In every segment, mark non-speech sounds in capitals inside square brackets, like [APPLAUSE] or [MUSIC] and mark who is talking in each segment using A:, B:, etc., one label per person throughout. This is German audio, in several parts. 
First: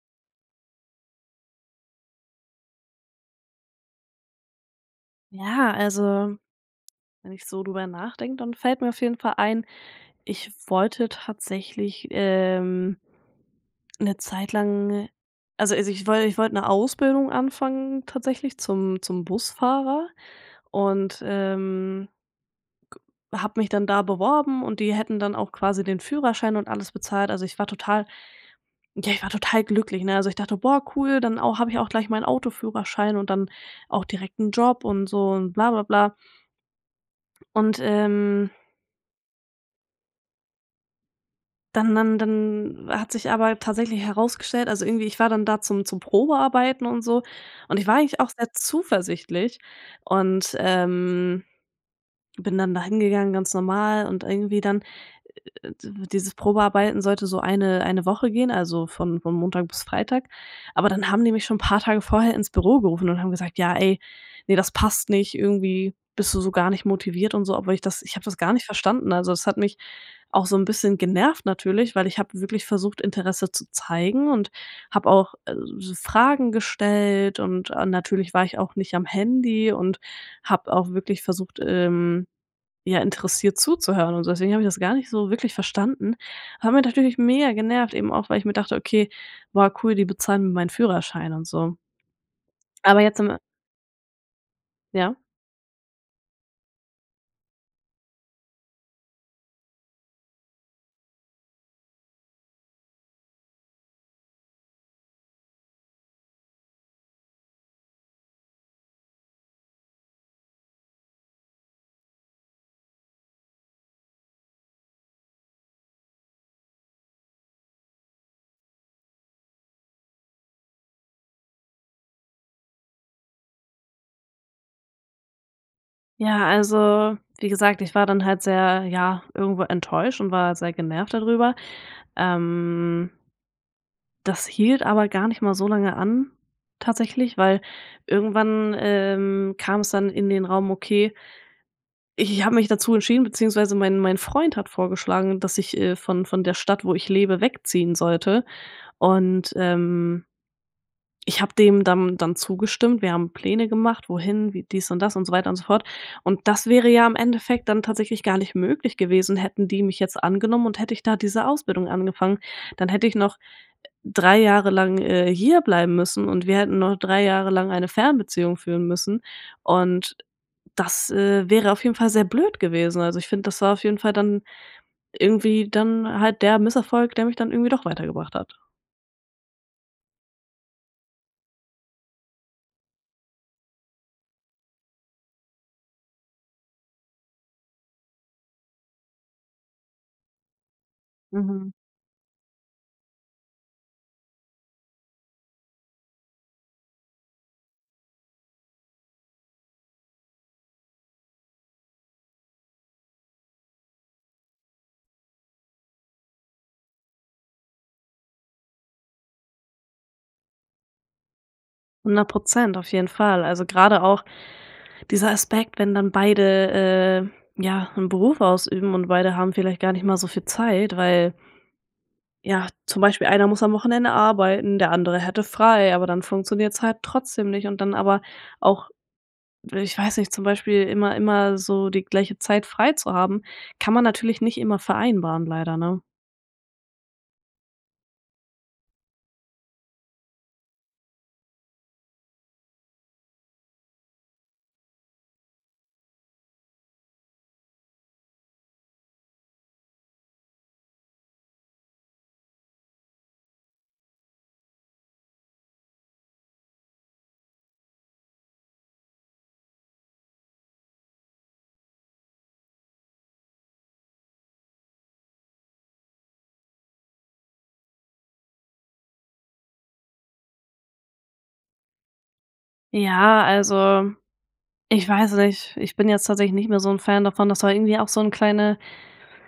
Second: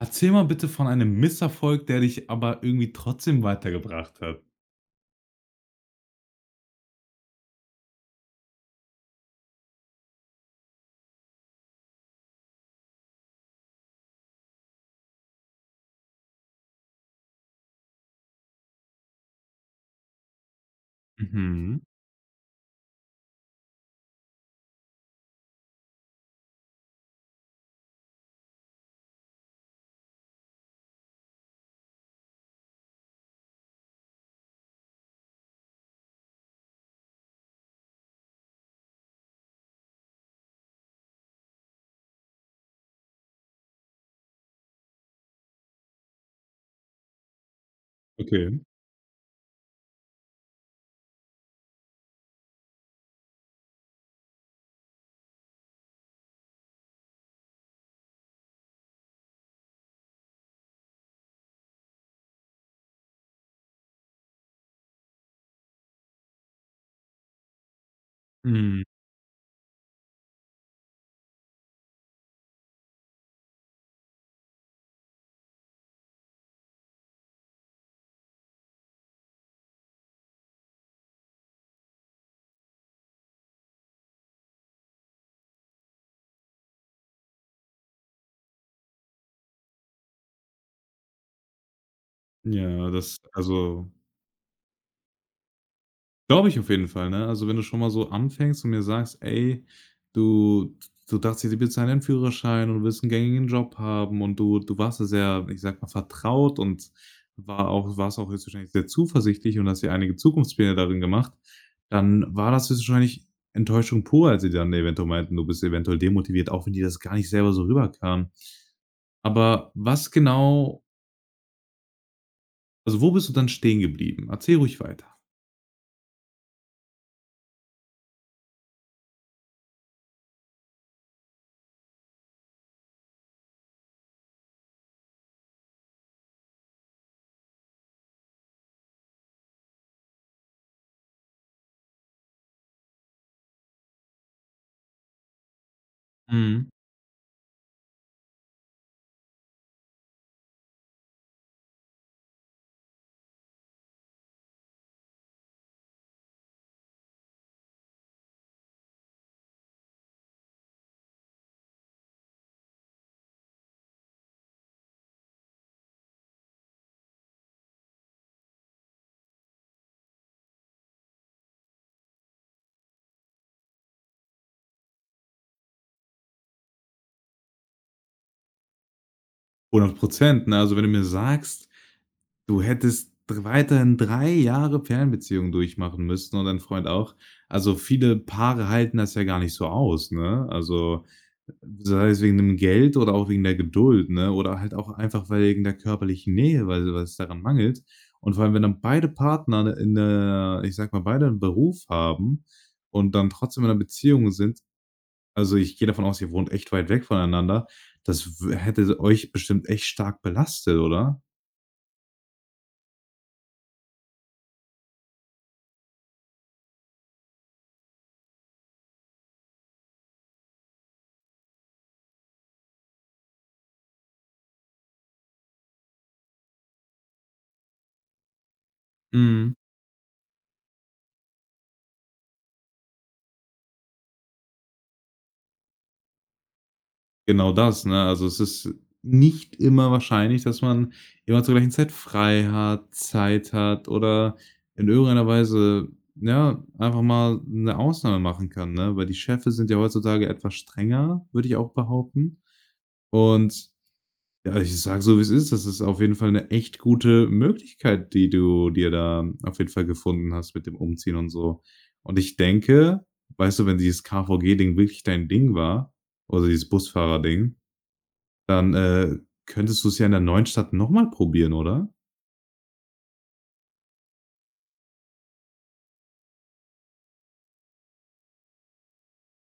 A: Erzähle mal bitte von einem Misserfolg, der dich aber irgendwie trotzdem weitergebracht hat.
B: Ja, also wenn ich so drüber nachdenke, dann fällt mir auf jeden Fall ein: Ich wollte tatsächlich, ähm 'ne Zeit lang also also ich woll ich wollte 'ne Ausbildung anfangen tatsächlich zum zum Busfahrer und,
A: Mhm.
B: ähm habe mich dann da beworben und die hätten dann auch quasi den Führerschein und alles bezahlt. Also ich war total, ja ich war total glücklich, ne? Also ich dachte: „Boah cool, dann au habe ich auch gleich meinen Autoführerschein und dann auch direkt 'n Job und so und bla, bla, bla“. Und, ähm dann dann dann hat sich aber tatsächlich herausgestellt also irgendwie, ich war dann da zum zum Probearbeiten und so und ich war eigentlich auch sehr
A: Okay.
B: zuversichtlich und, ähm, bin dann da hingegangen, ganz normal, und irgendwie dann Äh, d dieses Probearbeiten sollte so eine eine Woche gehen, also von von Montag bis Freitag. Aber dann haben die mich schon paar Tage vorher ins Büro gerufen und haben gesagt: „Ja ey, ne, das passt nicht, irgendwie bist du so gar nicht motiviert“ und so, obwohl ich das ich habe das gar nicht
A: Mhm.
B: verstanden. Also das hat mich auch so 'n bisschen genervt natürlich, weil ich habe wirklich versucht, Interesse zu zeigen und habe auch, äh, s so Fragen gestellt und, äh, natürlich war ich auch nicht am Handy und habe auch wirklich versucht, ähm, ja, interessiert zuzuhören und deswegen habe ich das gar nicht so wirklich verstanden. Hat mich natürlich mega genervt, eben auch, weil ich mir dachte: „Okay, boah cool, die bezahlen mir meinen Führerschein“ und so.
A: Ja,
B: Aber jetzt
A: das
B: im
A: also
B: Ja?
A: glaube ich auf jeden Fall, ne? Also wenn du schon mal so anfängst und mir sagst: „Ey, du d du dachtest, sie bezahlen deinen Führerschein und willst 'n gängigen Job haben“ und du du warst da sehr, ich sage mal, vertraut und war auch du warst auch höchstwahrscheinlich sehr zuversichtlich und hast dir einige Zukunftspläne darin gemacht, dann war das höchstwahrscheinlich Enttäuschung pur, als sie dann eventuell meinten: „Du bist eventuell demotiviert,“ auch wenn dir das gar nicht selber so rüberkam. Aber was genau also wo bist du dann stehen geblieben? Erzähl ruhig weiter.
B: Ja, also wie gesagt, ich war dann halt sehr, ja, irgendwo enttäuscht und war sehr genervt da drüber, ähm das hielt aber gar nicht mal so lange an tatsächlich, weil irgendwann, ähm, kam's dann in den Raum, okay i ich habe mich dazu entschieden beziehungsweise mein mein Freund hat vorgeschlagen, dass ich, äh, von von der
A: Mhm.
B: Stadt, wo ich lebe, wegziehen sollte und, ähm ich habe dem dann dann zugestimmt. Wir haben Pläne gemacht, wohin, wie dies und das und so weiter und so fort. Und das wäre ja im Endeffekt dann tatsächlich gar nicht möglich gewesen, hätten die mich jetzt angenommen, und hätte ich da diese Ausbildung angefangen, dann hätte ich noch, 3 Jahre lang, äh, hierbleiben müssen und wir hätten noch 3 Jahre lang eine Fernbeziehung führen müssen. Und das, äh, wäre auf jeden Fall sehr blöd gewesen. Also ich finde, das war auf jeden Fall dann irgendwie dann halt der Misserfolg, der mich dann irgendwie doch weitergebracht hat.
A: 100 %, ne? Also, wenn du mir sagst, du hättest dr weiterhin 3 Jahre Fernbeziehung durchmachen müssten und dein Freund auch, also viele Paare halten das ja gar nicht so aus, ne? Also,
B: Mhm.
A: sei es wegen dem Geld oder auch wegen der Geduld, ne? Oder halt auch einfach weil wegen der körperlichen Nähe, weil so was daran mangelt. Und, vor allem wenn dann beide Partner in der, ich sage mal, beide 'n Beruf haben und dann trotzdem in 'ner Beziehung sind, also ich gehe davon aus, ihr wohnt echt weit weg voneinander, das w hätte euch bestimmt echt stark belastet, oder?
B: 100 %, auf jeden Fall. Also grade auch dieser Aspekt, wenn dann beide, äh, ja 'n Beruf ausüben und beide haben vielleicht gar nicht mal so viel Zeit, weil ja, zum Beispiel, einer muss am Wochenende arbeiten, der andere hätte frei, aber dann funktioniert's halt trotzdem nicht und dann aber auch
A: Mhm.
B: dw ich weiß nicht, zum Beispiel immer immer so die gleiche Zeit freizuhaben, kann man natürlich nicht immer vereinbaren, leider, ne?
A: Genau das, ne? Also, es ist nicht immer wahrscheinlich, dass man immer zur gleichen Zeit frei hat, Zeit hat oder in irgendeiner Weise, ja, einfach mal 'ne Ausnahme machen kann, ne? Weil die Chefe sind ja heutzutage etwas strenger, würde ich auch behaupten. Und ja, ich sage so, wie's ist, das ist auf jeden Fall 'ne echt gute Möglichkeit, die du dir da auf jeden Fall gefunden hast mit dem Umziehen und so. Und, ich denke, weißt du, wenn dieses KVG Ding wirklich dein Ding war oder dieses Busfahrer-Ding, dann, äh, könntest du's ja in der neuen Stadt noch mal probieren, oder?
B: Ja, also, ich weiß nicht. Ich bin jetzt tatsächlich nicht mehr so 'n Fan davon. Das war irgendwie auch so 'n kleine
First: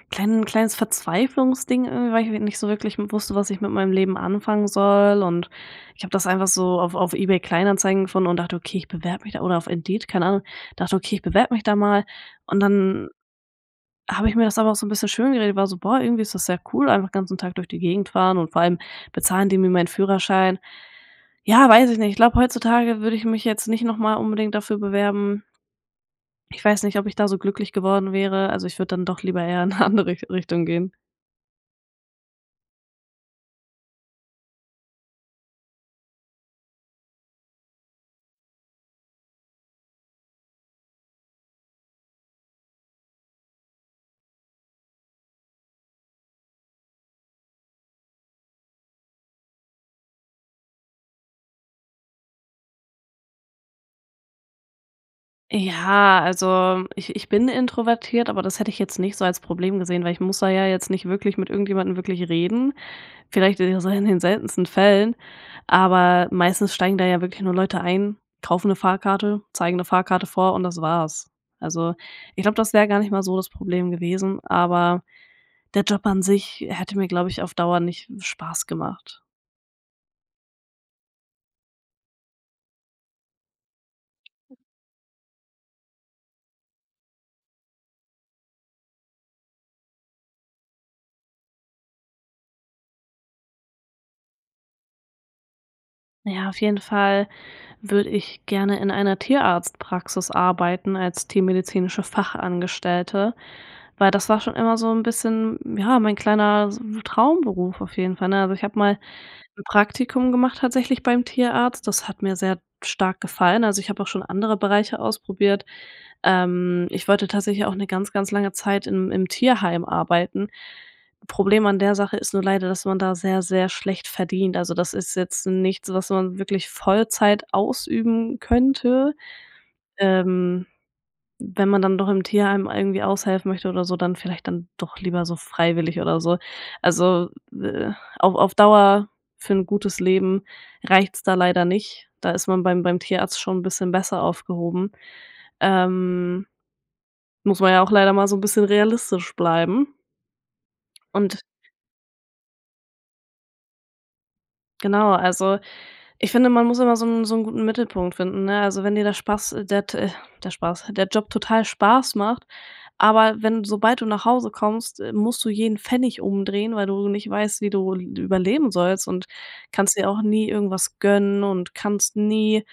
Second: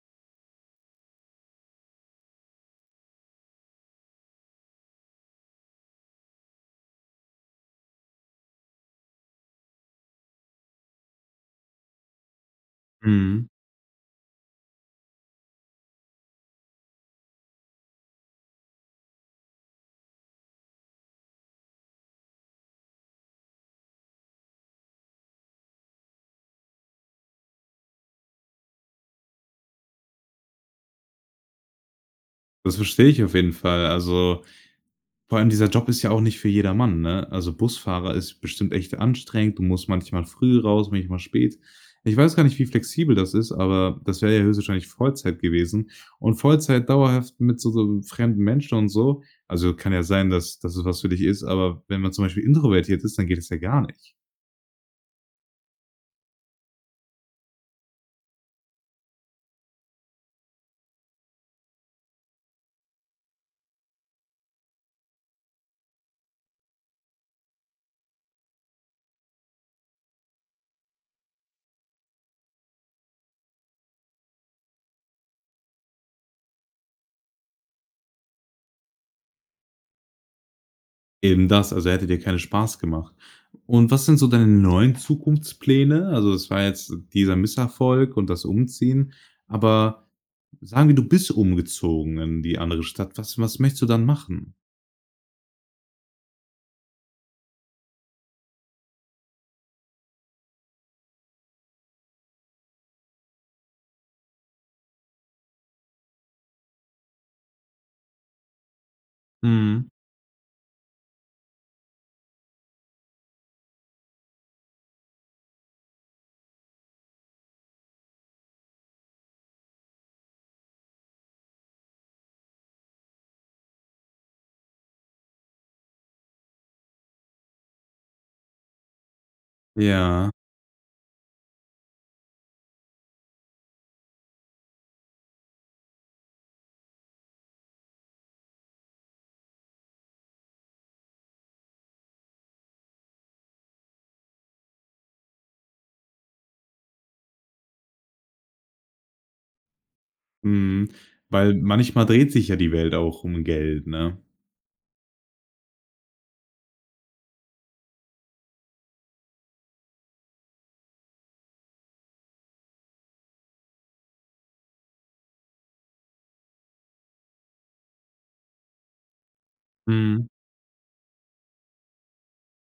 B: kleinen kleines Verzweiflungsding irgendwie, weil ich nicht so wirklich wusste, was ich mit meinem Leben anfangen soll. Und ich habe das einfach so auf auf eBay Kleinanzeigen gefunden und dachte: „Okay, ich bewerbe mich da“ oder auf Indeed, keine Ahnung, dachte: „Okay, ich bewerbe mich da mal.“ Und dann
A: Mhm.
B: habe ich mir das aber auch so 'n bisschen schön geredet, war so: „Boah, irgendwie ist sehr cool, einfach ganzen Tag durch die Gegend fahren und vor allem bezahlen die mir meinen Führerschein.“ Ja, weiß ich nicht. Ich glaube, heutzutage würde ich mich jetzt nicht noch mal unbedingt dafür bewerben. Ich weiß nicht, ob ich da so glücklich geworden wäre. Also ich würde dann doch lieber eher in 'ne andere Rich Richtung gehen.
A: Das verstehe ich auf jeden Fall. Also, vor allem dieser Job ist ja auch nicht für jedermann, ne? Also Busfahrer ist bestimmt echt anstrengend, du musst manchmal früh raus, manchmal spät. Ich weiß gar nicht, wie flexibel das ist, aber das wäre ja höchstwahrscheinlich Vollzeit gewesen. Und Vollzeit dauerhaft mit so so fremden Menschen und so also kann ja sein, dass dass es was für dich ist, aber wenn man zum Beispiel introvertiert ist, dann geht das ja gar nicht.
B: Ja, also ich ich bin introvertiert, aber das hätte ich jetzt nicht so als Problem gesehen, weil ich muss da ja jetzt nicht wirklich mit irgendjemanden wirklich reden vielleicht eher so in den seltensten Fällen. Aber meistens steigen da ja wirklich nur Leute ein, kaufen 'ne Fahrkarte, zeigen 'ne Fahrkarte vor und das war's. Also ich glaube, das wäre gar nicht mal so das Problem gewesen, aber der Job an sich hätte mir, glaube ich, auf Dauer nicht Spaß gemacht.
A: Eben das, also hätte dir keine Spaß gemacht. Und was sind so deine neuen Zukunftspläne? Also, es war jetzt dieser Misserfolg und das Umziehen. Aber sagen wir, du bist umgezogen in die andere Stadt. Was was möchtest du dann machen?
B: Ja, auf jeden Fall würde ich gerne in einer Tierarztpraxis arbeiten als tiermedizinische Fachangestellte, weil das war schon immer so 'n bisschen, ja, mein kleiner s wu Traumberuf auf jeden Fall ne? Also, ich habe mal 'n
A: Mhm.
B: Praktikum gemacht, tatsächlich beim Tierarzt. Das hat mir sehr stark gefallen. Also, ich habe auch schon andere Bereiche ausprobiert. Ähm, ich wollte tatsächlich auch 'ne ganz, ganz lange Zeit im im Tierheim arbeiten. Problem an der Sache ist nur leider, dass man da sehr sehr schlecht verdient. Also, das ist jetzt nichts, was man wirklich Vollzeit ausüben könnte,
A: Ja.
B: ähm. Wenn man dann doch im Tierheim irgendwie aushelfen möchte oder so, dann vielleicht dann doch lieber so freiwillig oder so. Also, äh, auf auf Dauer für 'n gutes Leben reicht's da leider nicht. Da ist man beim beim Tierarzt schon 'n bisschen besser aufgehoben. Ähm, muss man ja auch leider mal so 'n bisschen realistisch bleiben.
A: Mhm,
B: Und
A: weil manchmal dreht sich ja die Welt auch um Geld, ne?
B: genau, also, ich finde, man muss immer so 'n so 'n guten Mittelpunkt finden, ne? Also, wenn dir der Spaß der t äh, der Spaß der Job total Spaß macht, aber wenn sobald du nach Hause kommst, äh, musst du jeden Pfennig umdrehen, weil du nicht weißt, wie du l überleben sollst, und kannst dir auch
A: Mhm.
B: nie irgendwas gönnen und kannst nie,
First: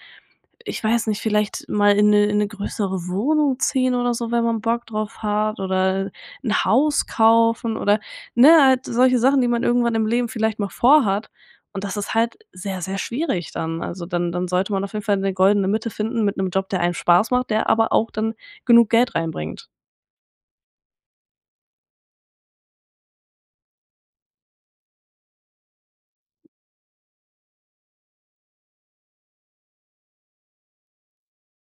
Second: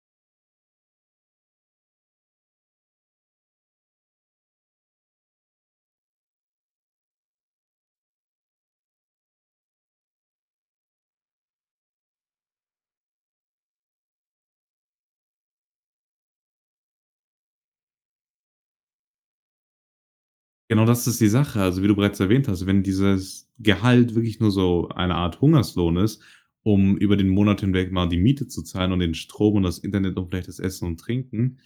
B: ich weiß nicht, vielleicht mal in 'ne in 'ne größere Wohnung ziehen oder so, wenn man Bock drauf hat, oder 'n Haus kaufen oder, ne, halt solche Sachen, die man irgendwann im Leben vielleicht mal vorhat. Und das ist halt sehr sehr schwierig dann. Also dann dann sollte man auf jeden Fall 'ne goldene Mitte finden mit 'nem Job, der einem Spaß macht, der aber auch dann genug Geld reinbringt.
A: Genau das ist die Sache. Also wie du bereits erwähnt hast, wenn dieses Gehalt wirklich nur so eine Art Hungerslohn ist, um über den Monat hinweg mal die Miete zu zahlen und den Strom und das Internet und vielleicht das Essen und Trinken,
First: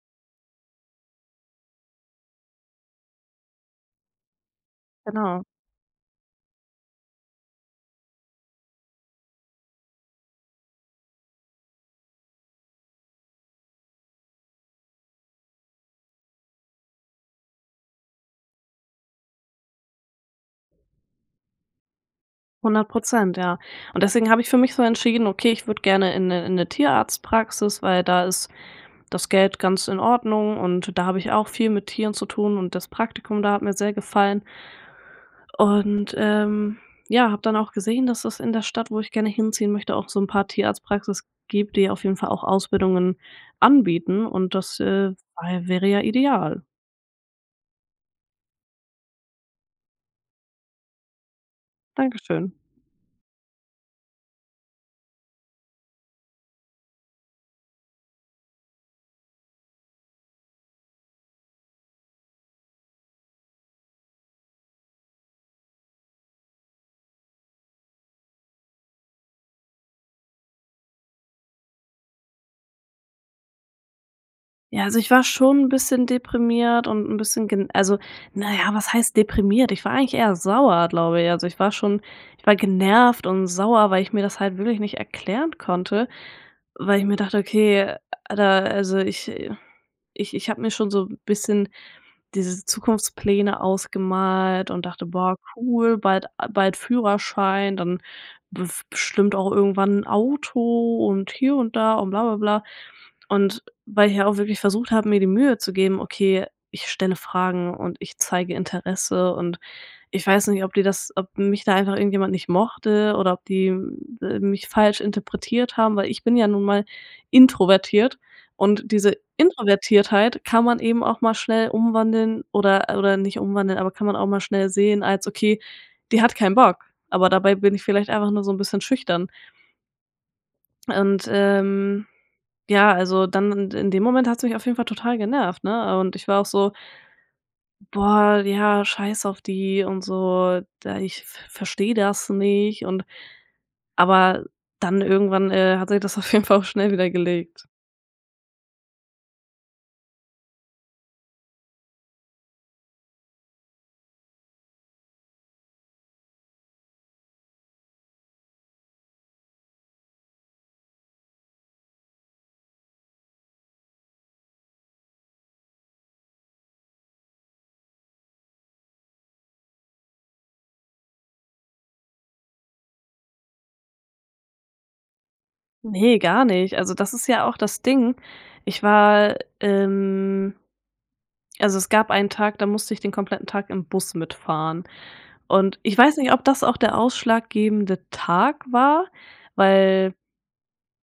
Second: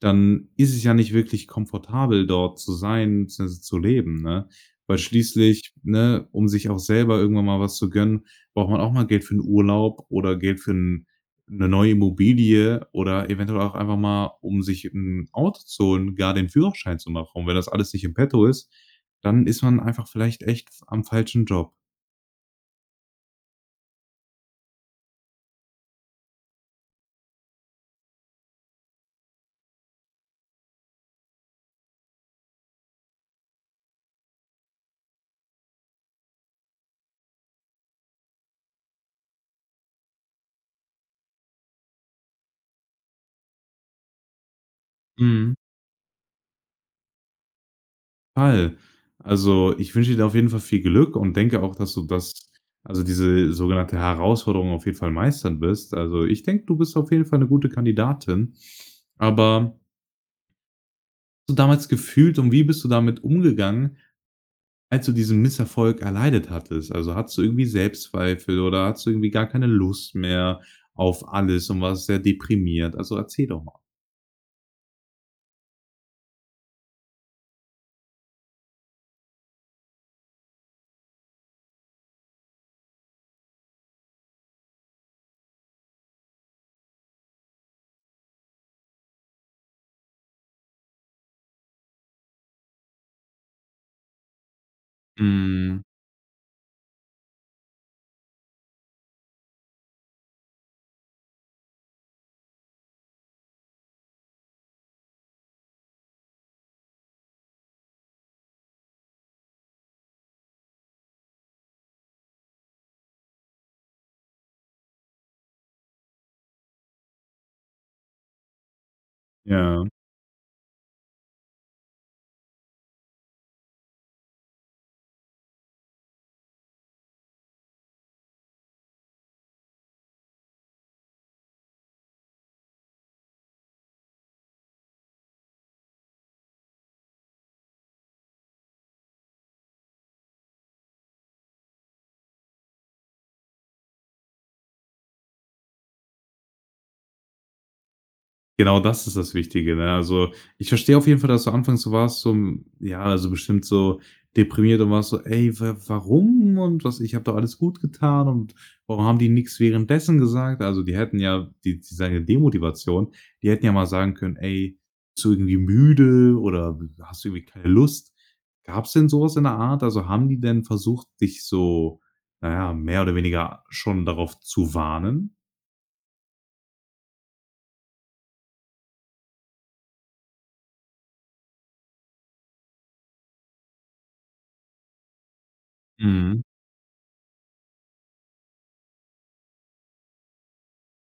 A: dann ist es ja nicht wirklich komfortabel, dort zu sein beziehungsweise zu leben, ne? Weil
B: Genau.
A: schließlich, ne, um sich auch selber irgendwann mal was zu gönnen, braucht man auch mal Geld für 'n Urlaub oder Geld für 'n 'ne neue Immobilie oder eventuell auch einfach mal, um sich 'n Auto zu holen, gar den Führerschein zu machen. Und wenn das alles nicht in petto ist, dann ist man einfach vielleicht echt am falschen Job.
B: 100 % ja und deswegen habe ich für mich so entschieden: „Okay, ich würde gerne in 'ne in 'ne Tierarztpraxis“, weil da ist das Geld ganz in Ordnung und da habe ich auch viel mit Tieren zu tun und das Praktikum, da hat mir sehr gefallen. Und, ähm, ja, habe dann auch gesehen, dass das in der Stadt, wo ich gerne hinziehen möchte, auch so 'n paar Tierarztpraxis gibt, die auf jeden Fall auch Ausbildungen anbieten und das äh
A: Mhm.
B: wei wäre ja ideal.
A: [UNINTELLIGIBLE] Also ich wünsche dir auf jeden Fall viel Glück und denke auch, dass du das,
B: Dankeschön.
A: also diese sogenannte Herausforderung auf jeden Fall meistern wirst. Also ich denke, du bist auf jeden Fall 'ne gute Kandidatin. Aber so damals gefühlt und wie bist du damit umgegangen, als du diesen Misserfolg erleidet hattest? Also hattest du irgendwie Selbstzweifel oder hattest du irgendwie gar keine Lust mehr auf alles und warst sehr deprimiert? Also erzähl doch mal.
B: Ja, also ich war schon 'n bisschen deprimiert und 'n bisschen gen also, na ja, was heißt deprimiert? Ich war eigentlich eher sauer, glaube ich. Also ich war schon ich war genervt und sauer, weil ich mir das halt wirklich nicht erklären konnte. Weil ich mir dachte: „Okay, alter, also ich, äh ich ich habe mir schon so 'n bisschen diese Zukunftspläne ausgemalt und dachte: „Boah
A: Mhm.
B: cool, bald a bald Führerschein, dann bef bestimmt auch irgendwann 'n Auto“ und hier und da und bla, bla, bla. Und, weil ich ja auch wirklich versucht habe, mir die Mühe zu geben: „Okay, ich stelle Fragen und ich zeige Interesse.“ Und ich weiß nicht, ob die das ob mich da einfach irgendjemand nicht mochte oder ob die, äh, mich falsch interpretiert haben, weil ich bin ja nun mal introvertiert und diese
A: Ja.
B: Introvertiertheit kann man eben auch mal schnell umwandeln oder oder nicht umwandeln, aber kann man auch mal schnell sehen als: „Okay, die hat keinen Bock.“ Aber dabei bin ich vielleicht einfach nur so 'n bisschen schüchtern. Und, ähm, ja, also dann in in dem Moment hat's mich auf jeden Fall total genervt, ne? Und ich war auch so: „Boah, ja, scheiß auf die und so, da ich ver verstehe das nicht und“ Aber dann irgendwann, äh, hat sich das auf jeden Fall auch schnell wieder gelegt.
A: Genau, das ist das Wichtige, ne? Also, ich verstehe auf jeden Fall, dass du anfangs so warst, so ja, so bestimmt so deprimiert und warst so: „Ey, wa warum und was, ich habe doch alles gut getan und warum haben die nix währenddessen gesagt?“ Also die hätten ja die die sagen ja Demotivation. Die hätten ja mal sagen können: „Ey, zu irgendwie müde oder, hm, hast du irgendwie keine Lust?“ Gab's denn so was in der Art? Also haben die denn versucht, dich so na ja, mehr oder weniger schon darauf zu warnen?
B: Ne, gar nicht. Also das ist ja auch das Ding. Ich war, ähm, also es gab einen Tag, da musste ich den kompletten Tag im Bus mitfahren und ich weiß nicht,
A: Mhm.
B: ob das auch der ausschlaggebende Tag war, weil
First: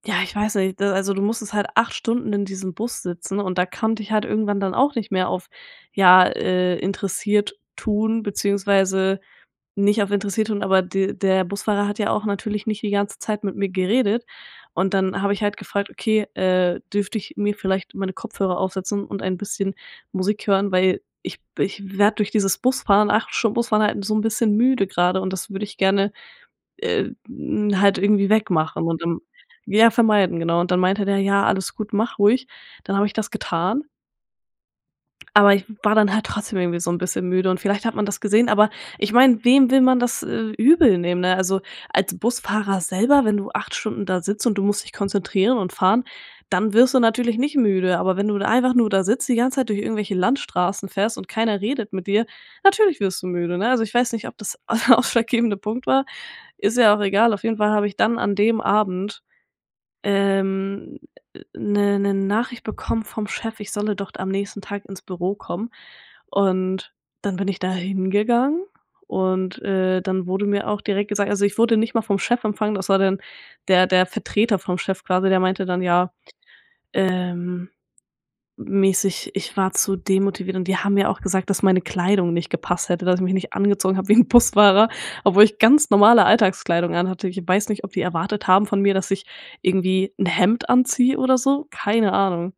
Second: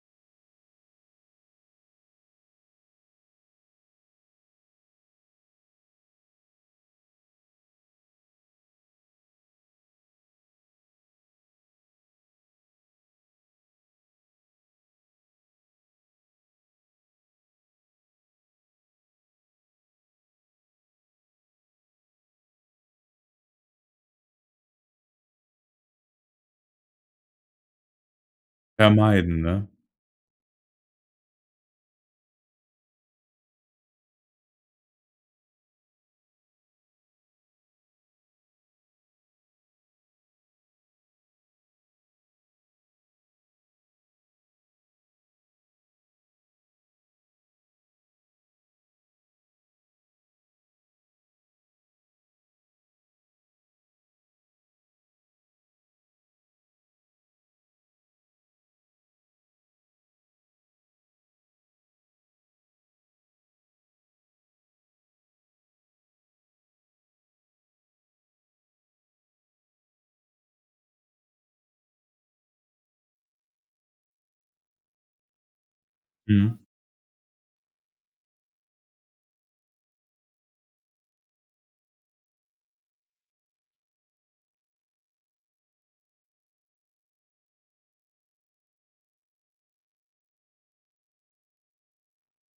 B: ja, ich weiß nicht, ne, also du musstest halt 8 Stunden in diesem Bus sitzen und da konnte ich halt irgendwann dann auch nicht mehr auf, ja, äh, interessiert tun beziehungsweise nicht auf interessiert tun, aber de der Busfahrer hat ja auch natürlich nicht die ganze Zeit mit mir geredet. Und dann habe ich halt gefragt: „Okay, äh, dürfte ich mir vielleicht meine Kopfhörer aufsetzen und ein bisschen Musik hören, weil ich ich werde durch dieses Busfahren, 8 Stunden Bus fahren halt so 'n bisschen müde grade und das würde ich gerne, äh, hm, halt irgendwie wegmachen und, ähm,
A: Vermeiden, ne?
B: ja vermeiden“, genau. Und dann meinte der: „Ja, alles gut, mach ruhig.“ Dann habe ich das getan aber ich w war dann halt trotzdem irgendwie so 'n bisschen müde und vielleicht hat man das gesehen, aber ich meine, wem will man das, äh, übel nehmen, ne? Also, als Busfahrer selber, wenn du 8 Stunden da sitzt und du musst dich konzentrieren und fahren, dann wirst du natürlich nicht müde. Aber wenn du da einfach nur da sitzt die ganze Zeit durch irgendwelche Landstraßen fährst und keiner redet mit dir, natürlich wirst du müde, ne? Also ich weiß nicht, ob das der ausschlaggebende Punkt war. Ist ja auch egal. Auf jeden Fall habe ich dann an dem Abend, ähm, 'ne 'ne Nachricht bekommen vom Chef, „ich solle doch am nächsten Tag ins Büro kommen“. Und dann bin ich da hingegangen und, äh, dann wurde mir auch direkt gesagt also, ich wurde nicht mal vom Chef empfangen, das war dann der der Vertreter vom Chef quasi, der meinte dann ja,
A: Mhm.
B: ähm, m mäßig, ich war zu demotiviert und die haben mir auch gesagt dass meine Kleidung nicht gepasst hätte, dass ich mich nicht angezogen habe wie 'n Busfahrer obwohl ich ganz normale Alltagskleidung an hatte. Ich weiß nicht, ob die erwartet haben von mir, dass ich irgendwie 'n Hemd anziehe oder so, keine Ahnung.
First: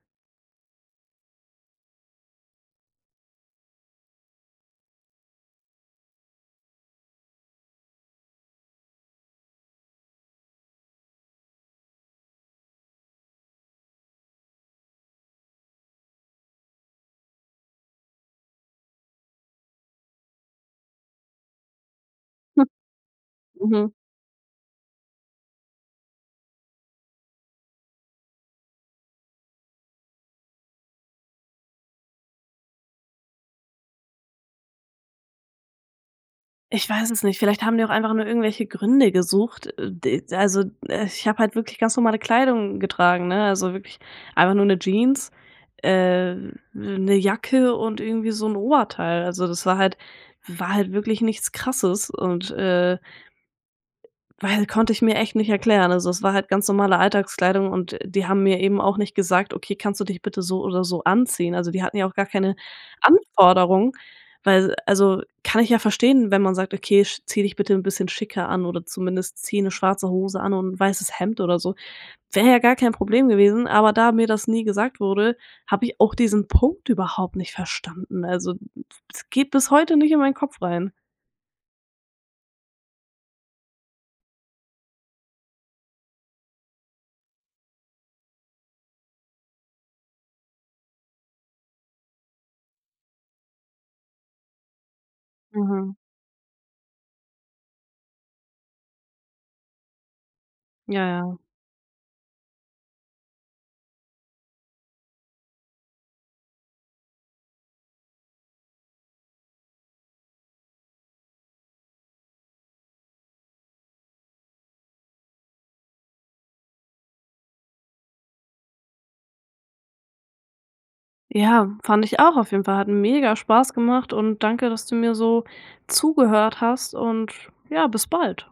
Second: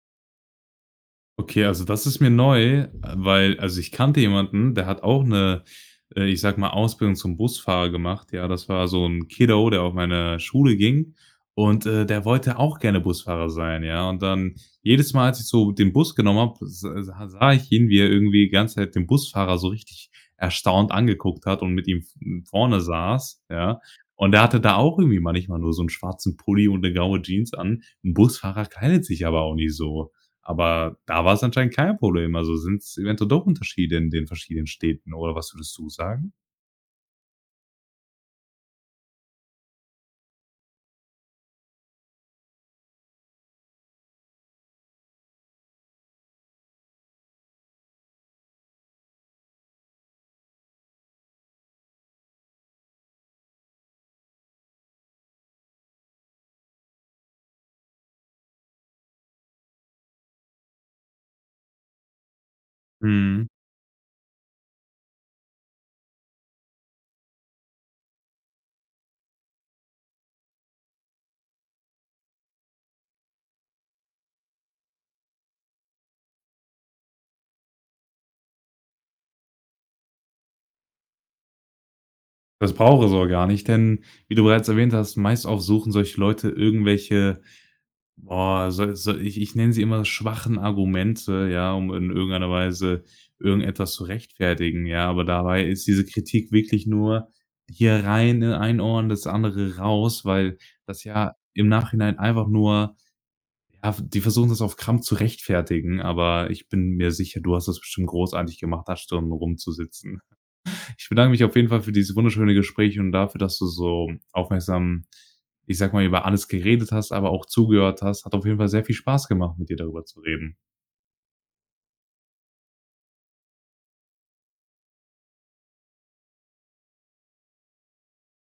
A: Okay, also das ist mir neu, weil also ich kannte jemanden, der hat auch 'ne, äh, ich sage mal Ausbildung zum Busfahrer gemacht. Ja, das war so 'n Kiddo, der auf meine Schule ging und, äh, der wollte auch gerne Busfahrer sein. Ja, und dann jedes Mal, als ich so den Bus genommen habe, s sa sah ich ihn, wie er irgendwie die ganze Zeit den Busfahrer so richtig erstaunt angeguckt hat und mit ihm, hm,
B: [CHUCKLES]
A: vorne saß, ja?
B: Mhm.
A: Und er hatte da auch irgendwie manchmal nur so 'n schwarzen Pulli und 'ne graue Jeans an. 'N Busfahrer kleidet sich aber auch nicht so. Aber da war's anscheinend kein Problem. Also sind's eventuell doch Unterschiede in den verschiedenen Städten oder was würdest du sagen?
B: Ich weiß es nicht. Vielleicht haben die auch einfach nur irgendwelche Gründe gesucht. Äh, d also, äh, ich habe halt wirklich ganz normale Kleidung getragen, ne, also wirklich einfach nur 'ne Jeans, äh, 'ne Jacke und irgendwie so 'n Oberteil. Also das war halt war halt wirklich nichts Krasses und, äh weil konnte ich mir echt nicht erklären. Also es war halt ganz normale Alltagskleidung und die haben mir eben auch nicht gesagt: „Okay, kannst du dich bitte so oder so anziehen?“ Also die hatten ja auch gar keine
A: Mhm.
B: Anforderung, weil also kann ich ja verstehen, wenn man sagt: „Okay, sch zieh dich bitte 'n bisschen schicker an oder zumindest zieh 'ne schwarze Hose an und 'n weißes Hemd oder so“. Wäre ja gar kein Problem gewesen, aber da mir das nie gesagt wurde, habe ich auch diesen Punkt überhaupt nicht verstanden. Also, hm, es geht bis heute nicht in mein Kopf rein.
A: Das braucht es auch gar nicht, denn wie du bereits erwähnt hast, meist auch suchen solche Leute irgendwelche, boah, so so, ich ich nenne sie immer schwachen Argumente, ja, um in irgendeiner Weise irgendetwas zu rechtfertigen, ja, aber dabei ist
B: Mhm.
A: diese Kritik wirklich nur hier rein in ein Ohr und das andere raus, weil das
B: Ja,
A: ja
B: ja.
A: im Nachhinein einfach nur, ja, die versuchen das auf Krampf zu rechtfertigen. Aber ich bin mir sicher, du hast das bestimmt großartig gemacht, da Stunden rumzusitzen. [CHUCKLES] Ich bedanke mich auf jeden Fall für dieses wunderschöne Gespräch und dafür, dass du so aufmerksam, ich sage mal, über alles geredet hast, aber auch zugehört hast. Hat auf jeden Fall sehr viel Spaß gemacht, mit dir darüber zu reden.
B: Ja, fand ich auch auf jeden Fall, hat mega Spaß gemacht und danke, dass du mir so zugehört hast und ja, bis bald.